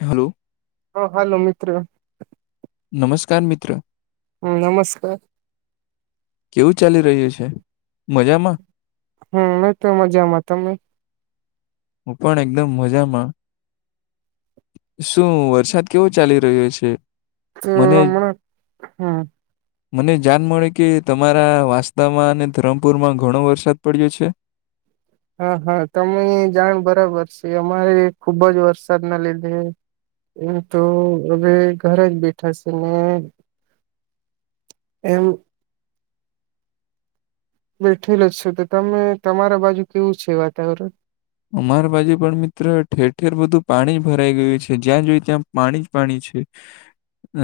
Hello હ હાલો મિત્ર નમસ્કાર મિત્ર હમ નમસ્કાર કેવું ચાલી રહ્યું છે મજામાં હમ અમે તો એ મજામાં તમે. હું પણ એકદમ મજામાં શું વરસાદ કેવો ચાલી રહ્યો છે. તો મને હમણાં હમ [unintelligible] મને જાણ મળે કે તમારા વાંસદમાં અને ધરમપુરમાં ઘણો વરસાદ પડ્યો છે. હા હા તમે જાણ બરાબર છે અમારે ખુબ જ વરસાદના લીધે હું તો હવે ઘરે જ બેઠા છે ને એમ. બેઠેલો છે તો તમે તમારા બાજુ કેવું છે વાતાવરણ અમાર બાજુ પણ મિત્ર ઠેર ઠેર બધું પાણી જ ભરાઈ ગયું છે જ્યાં જોઈ ત્યાં પાણી જ પાણી છે.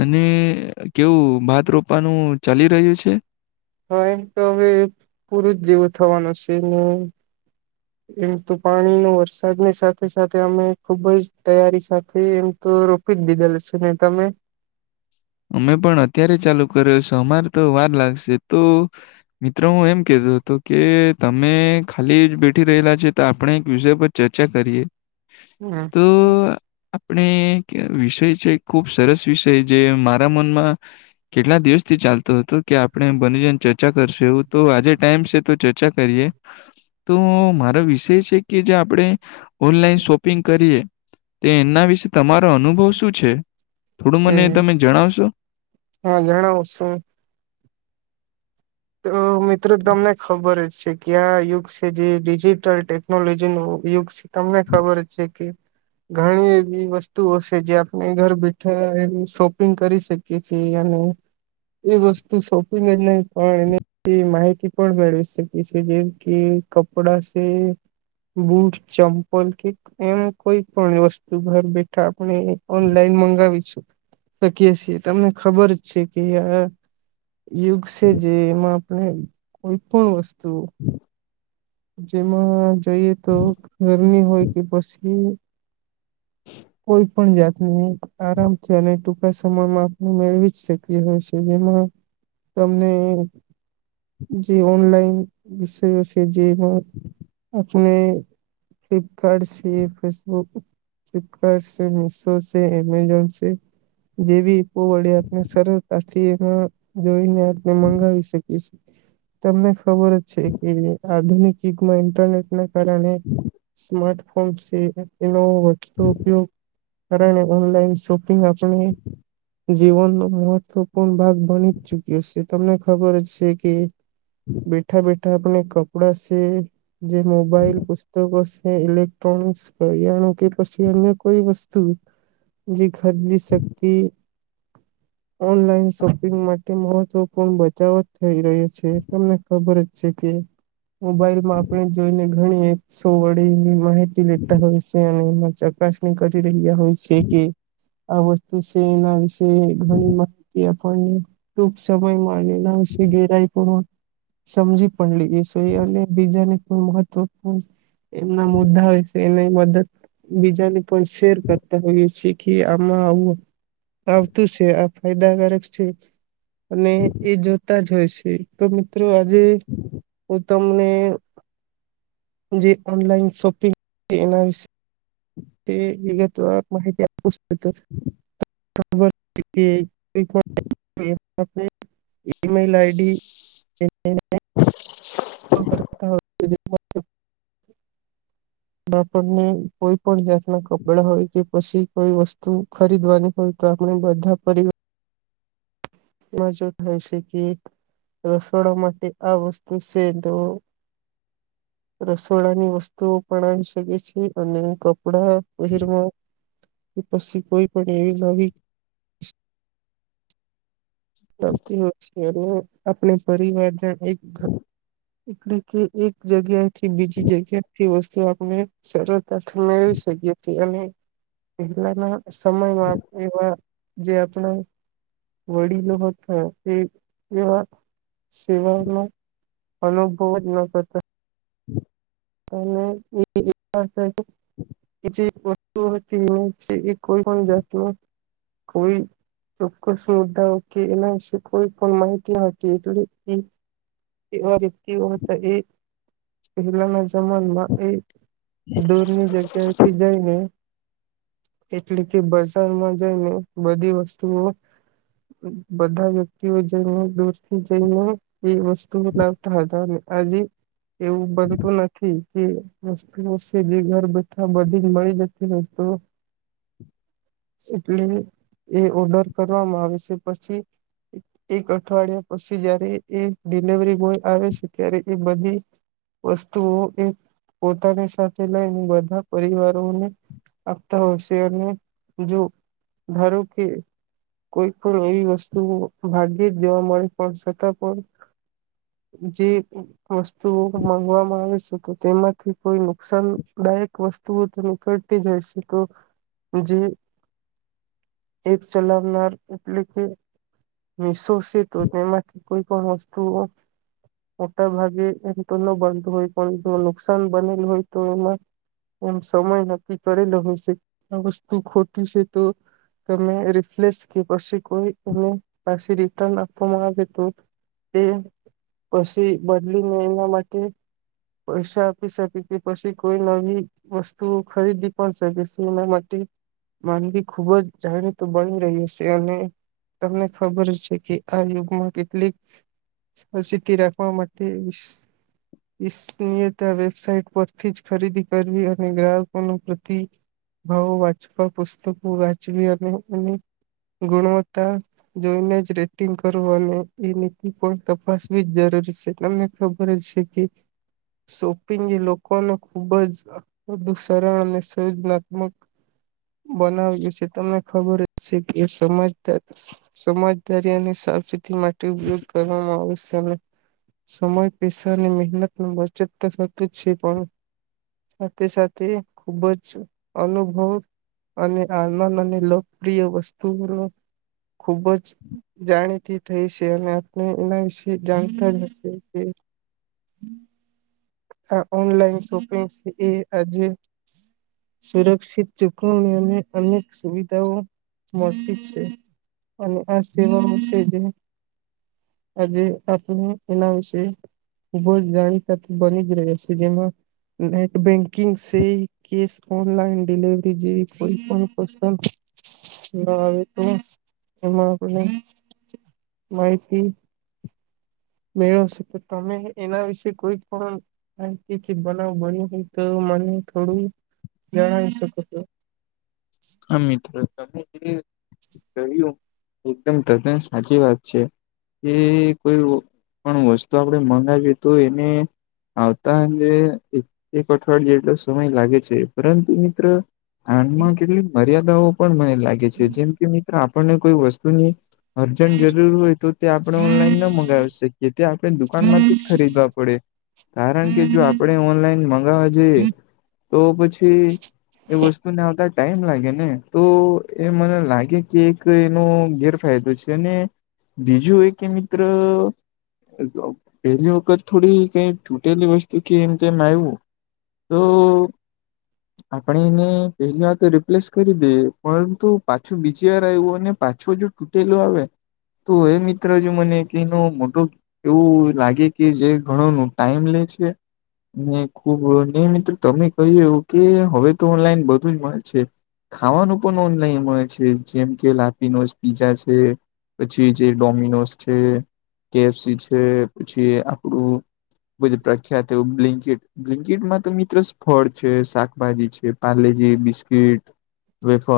અને કેવું ભાત રોપવાનું ચાલી રહ્યું છે. હા એમ તો હવે પુરું જ જેવું થવાનું છે ને. [unintelligible] એમ તો પાણીનો વરસાદની સાથે સાથે અમે ખુબ જ તૈયારી સાથે એમ તો પીંધી દેલ છે નહી તમે અમે પણ અત્યારે ચાલુ કર્યો છે અમારે તો વાર લાગશે તો મિત્રો હું એમ કતો હતો કે તમે ખાલી જ બેઠી રહેલા છે તો આપણે એક વિષય પર ચર્ચા કરીએ હમ તો આપણે કયાં વિષય છે ખુબ સરસ વિષય જે મારા મનમાં કેટલા દિવસથી ચાલતું હતો કે આપણે બની જને ચર્ચા કરશું એવું તો આજે ટાઈમ છે તો ચર્ચા કરીએ તો મારો વિષય છે કે જે આપણે ઓનલાઈન શોપ શોપિંગ કરીએ તે એમના વિશે તમારો અનુભવ શું છે થોડું મને હમ તમે જણાવશો હા જણાવશું. તો મિત્ર તમને ખબર હશે. કયા યુગ છે જે ડિજિટલ ટેકનોલોજી નો યુગ છે. તમને ખબર છે કે ઘણી એવી વસ્તુઓ છે જે આપણે ઘર બેઠા એમ શોપિંગ કરી શકીએ છીએ અને એ વસ્તુ શોપિંગ એટલે પણ એની માહિતી પણ મેળવી શકી છે જેમ કે કપડા છે. બુટ ચમ્પલ કે એમ કોઈ પણ વસ્તુ ઘર બેઠા આપણે ઓનલાઈન મંગાવીશું શકી છીએ તમને ખબર છે કે અ યુગ કે જે એમ આપણે કોઈ પણ વસ્તુ જેમાં જોઈએ તો ઘરની હોય કે પછી [inaudible] કોઈ પણ જાતની આરામથી અને ટૂંકા સમયમાં આપણે મેળવી જ શકીએ હોય છે જેમાં તમને જે ઓનલાઈન વિષય કે જે હો આપને ફ્લિપકાર્ટ સે ફેસબુક કાર્ડ સે, મિશો સે, એમેઝોન સે જેવી પોવાડિયાતને સરળતાથી એમાં જોઈ લે. મંગાવી શકીએ સે. તમને ખબર જ છે કે આધુનિક યુગમાં ઇન્ટરનેટ ના કારણે સ્માર્ટફોન છે. ઇ એનો તો ઉપયોગ કરે ને ઓનલાઈન શોપિંગ આપણને જીવનનો મહત્વપૂર્ણ ભાગ બની ચુક્યો છે. તમને ખબર છે કે બેઠા બેઠા આપણને કપડાં છે જે મોબાઈલ, પુસ્તકો છે, ઇલેક્ટ્રોનિક્સ, કરિયાણુ કે પછી અન્ય કોઈ વસ્તુ જે ખરીદી શક્તિ ઓનલાઈન શોપિંગ માટે મહત્વપૂર્ણ બચાવ થઈ રહ્યો છે. તમને ખબર જ છે કે મોબાઈલમાં આપણે જોઈને ઘણી એક [unintelligible] માહિતી લેતા હોય છે. અને એમાં પ્રશ્ન કરી રહ્યા હોય છે કે આ વસ્તુ છે એના વિશે તે ઘણી માહિતી આપણને ટૂંક સમયમાં [unintelligible] સમજી પણ લઈએ છે અને બીજાને પણ મહત્વપૂર્ણ એમના મુદ્દા હોય છે એની મદદ બીજાને પણ શેર કરતા હોઈએ છે કે આમાં આવું આવતું છે. ફાયદાકારક છે. અને એ જોતા જ હોય છે. તો મિત્રો જે ઓ તમને જે ઓનલાઈન શોપિંગ એના વિશે [inaudible] એ વિગતવાર માહિતી આપ [inaudible] ઇમેલ આઈડી [inaudible] આપને કોઈ પણ જાતના કપડા હોય કે પછી કોઈ વસ્તુ ખરીદવાની હોય તો આપણે બધા પર મજો થાય છે કે રસોડા માટે આ વસ્તુ છે તો રસોડા ની વસ્તુઓ પણ આવી શકે છે. અને કપ કપડા પહેરવા કે પછી કોઈ પણ એવી નવી ટકી હોય છે. અને આપણે પરિવારના એક એટલે કે એક જગ્યાથી બીજી જગ્યાથી વસ્તુ આપણે સરળતાથી મેળવી શકીએ છીએ અને પહેલાના સમયમાં એવા જે આપણેા વડીલ વડીલો હતા. એ એવા સેવાઓનો અનુભવ જ ન હતા. [inaudible] અને [inaudible] એ જે વસ્તુ હોય છે એ ને વિશે એ કોઈ પણ જાતનું કોઈ ચોક્કસ મુદ્દાઓ કે એના વિશે કોઈ પણ માહિતી આવતી હોય તો એ એવા વ્યક્તિઓ હતા, એ પહેલાના જમા જમાના માં એ દૂરની જગ્યાથી જઈને એટલે કે બજારમાં જઈને બધી વસ્તુઓ બધા વ્યક્તિઓ જઈ હો દોસ્તથી જઈ હો એ વસ્તુ લાવતા હતા, આજે એવું બનતું નથી. [unintelligible] ઘર બેઠા [unintelligible] એટલે એ ઓર્ડર કરવામાં આવે છે પછી એક અઠવાડિયા પછી જયારે એ ડીલવરી બોય આવે છે. ત્યારે એ બધી વસ્તુ તો એ પોતાની સાથે લઈને બધા પરિવારોને આખા હોસિયાર ને જો ધારું કોઈ પણ એવી વસ્તુ ભાગ્ય જ જોવા મળે પણ છતાં પણ જે વસ્તુઓ માગવા આવે છે તો તેમાંથી કોઈ નુકસાનદાયક વસ્તુઓ તો નીકળતી જાય છે તો જે એક ચલાવનાર એટલે કે મ શોષ તો તે એમાંથી કોઈ પણ વસ્તુઓ મોટા ભાગે એ તો ન બન હોય પણ જો નુકસાન બનેલું હોય તો એમાં એમ સમય નક્કી હ છે આ વસ્તુ છે તો તમે રિફ્લેસ કે પી કોઈ એને પાછી રિટર્ન આપવામાં આવે તો એ પછી બદલીને એના માટે પૈસા આપી શકી કે પછી કોઈ નવી વસ્તુ ખરીદી પણ શકે છેું એના માટે માંનગી ખૂબ જ જાણી તો બની રહી હ છે અને તમને ખબર છે કે આ યુગમાં કેટલીક સિદ્ધિ રાખવા માટે હ [inaudible] નીયતા વેબસાઇટ પરથી જ ખરીદી કરવી અને ગ્રાહકો પ્રતિ ભાવો વાંચવા પુસ્તકો વાચવી અને અને ગુણવતા જોઈને જ રેટિંગ કરવ અને એ નીતિ પણ તપાસવી જ જરૂરી છે ત [inaudible] સોપિંગ એ લોકોને ખુબ જ વધુ સરળ અને સર્જનાત્મક બનાવ્યું છે તમને ખબર એજ સમજદારી અને સાવચેતી માટે ઉપ કરવામાં આવશે અને સમય પૈસાની મહેનત બચત તો થતું જ છે પણ સાથે સાથે ખુબ જ અનુભવ અને આનંદ અને લોકપ્રિય વસ્તુઓનો ખૂબ જ જાણીતી થઈ છે અને આપણે એના વિશે જાણતા જ હશે કે હમ [inaudible] આ ઓનલાઈન શોપિંગ એ આજે સુરક્ષિત ચૂકવણી અને અનેક સુવિધાઓ મળતી છે અને આ સેવાનું છે જે આજે આપનું એના વિશે જાણ બની જ રહ્યા છે જેમાં નેટ બેન્કિંગ છે કે ઓનલાઈન ડિલવરી જેવી કોઈ પણ પસલ ના તો એમાં આપને માહિતી તો તમે વિશે કોઈ પણ માી કે બનાવ બન્યો હોય તો મને થોડું જણાવી શકો હતો હા મિત્રો તમે જે કહ્યું એકદમ તદ્દન સાચી વાત છે એ કોઈ પણ વસ્તુ આપણેે મંગાવી તો એને આવતાજે એક એક અઠવાડયે જેટલો સમય લાગે છે પરંતુ મિત્ર આનમાં કેટલીક મર્યાદાઓ પણ મને લાગે છે જેમ કે મિત્ર આપણને કોઈ વસ્તુની અર્જન્ટ જરૂર હોય તો તે આપણે ઓનલાઈન ના મગાવી શકીએ એ તે આપણે દુકાનમાંથી જ ખરીદવા પડે કારણ કે જો આપણે ઓનલાઈન મંગાવવા જોઈએ તો પછી એ વસ્તુને આવતા ટાઈમ લાગે ને તો એ મને લાગે કે એક એનો ગેરફાયદો છે બીજું એ કે મિત્ર પેલી વખત થોડી કઈ તૂટેલી વસ્તુ કે એમ તેમમ આવ્યું તો આપણે એને પેલી વાર રિપ્લેસ કરી દે પરંતુ બીજી આવ્યું અને પાછું જો તૂટેલું આવે તો એ મિત્ર જો મને કનો મોટો એવું લાગે કે જે ઘણો ન ટાઈમ લે છે ને ખુબ ને મિત્રો તમે કહ્યું એવું કે હવે તો ઓનલાઈન બધું જ મળે છે ખાવાનું પણ ઓનલાઈન હોય છે જેમ કે લાપીનો પીઝા છે પછી જે ડોમિનોસ છે કેફસી છે પછી આપણું બજ પ્રખ્યાત બ્લિંકડ બ્લન્કેટમાં તો મિત્ર ફળ છે શાકભાજી છે પાલેજી બિસ્કીિટ વેફ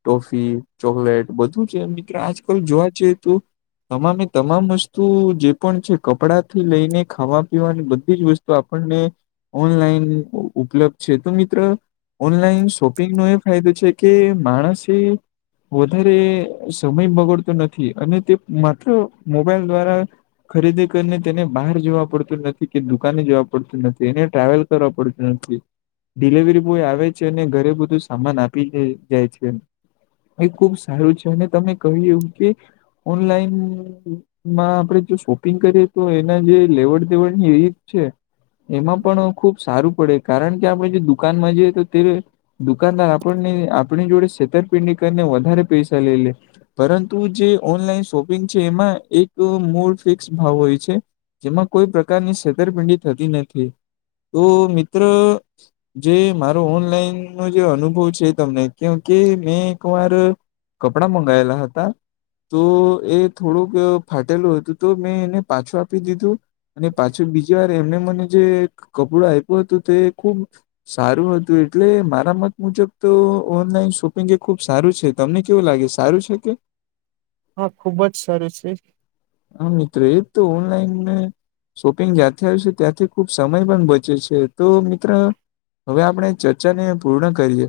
ટોફી ચોકલેટ બધું છે મિત્ર આજકાલ જોવા જએ તો તમામે એ તમામસ્ સ્તુ જે પણ છે કપડા થી લઈને ખાવા પીવાની બધી જ વસ્તુ આપણને ઓનલાઈન ઉપલબ્ધ છે તો મિત્ર ઓનલાઈન શોપિંગ ન એક કું છે કે માણસે વધારે સમય બગડતો નથી અને તે માત્ર મોબાઈલ દ્વારા ખરીદી કરીને તેને બહાર જોવા પડતું નથી કે દુકાને જવા પડતું નથી એને ટ્રાવેલ ઓપોર્ચનિટી ડિલિવરી બોય આવે છે અને ઘરે બધું સામાન આપી જાય છે એ ખુબ સારું છે અને તમે કહ્યું એવું કે ઓનલાઈન માં આપડે જો તો એના જે લેવડ દેવડની રપ છે એમાં પણ ખુબ સારું કારણ કે આપડણે દુકાનમાં જઈએ તો તે દુકાનદાર આપણને આપણી જોડે છેતરપિંડી કરીને વધારે પૈસા લઈ લે પરંતુ જે ઓનલાઈન શોપિંગ છે એમાં એક મૂળ ફિક્સ ભાવ હોય છે પ્રકારની છેતરપિંડી થતી નથી તો મિત્ર જે માર ઓનલાઈન ન જે અનુભવ છે તમને કે કે મેં એક વાર કપડા મંગાયેલા હતા તો એ થોડુંક ફાટેલું હતું તો મેં એને પાછું આપી દીધું અને પાછું બીજી વાર એમને મને જે કપડું આપ્યું હતું તે ખુબ સારું હતું એટલે મારે અમત મુજબ તો શોપિંગ ખુબ સારું છે તમને કેવું લાગે સારું છે કે હા ખુબ જ સારું છે હ મિત્રો એ તો ઓનલાઈનને શોપિંગ જ્યાંથી આવ છે ત્યાંથી ખુબ સમય પણ બચે છે તો મિત્ર હવે આપણે ચર્ચા ને પૂર્ણ કરીએ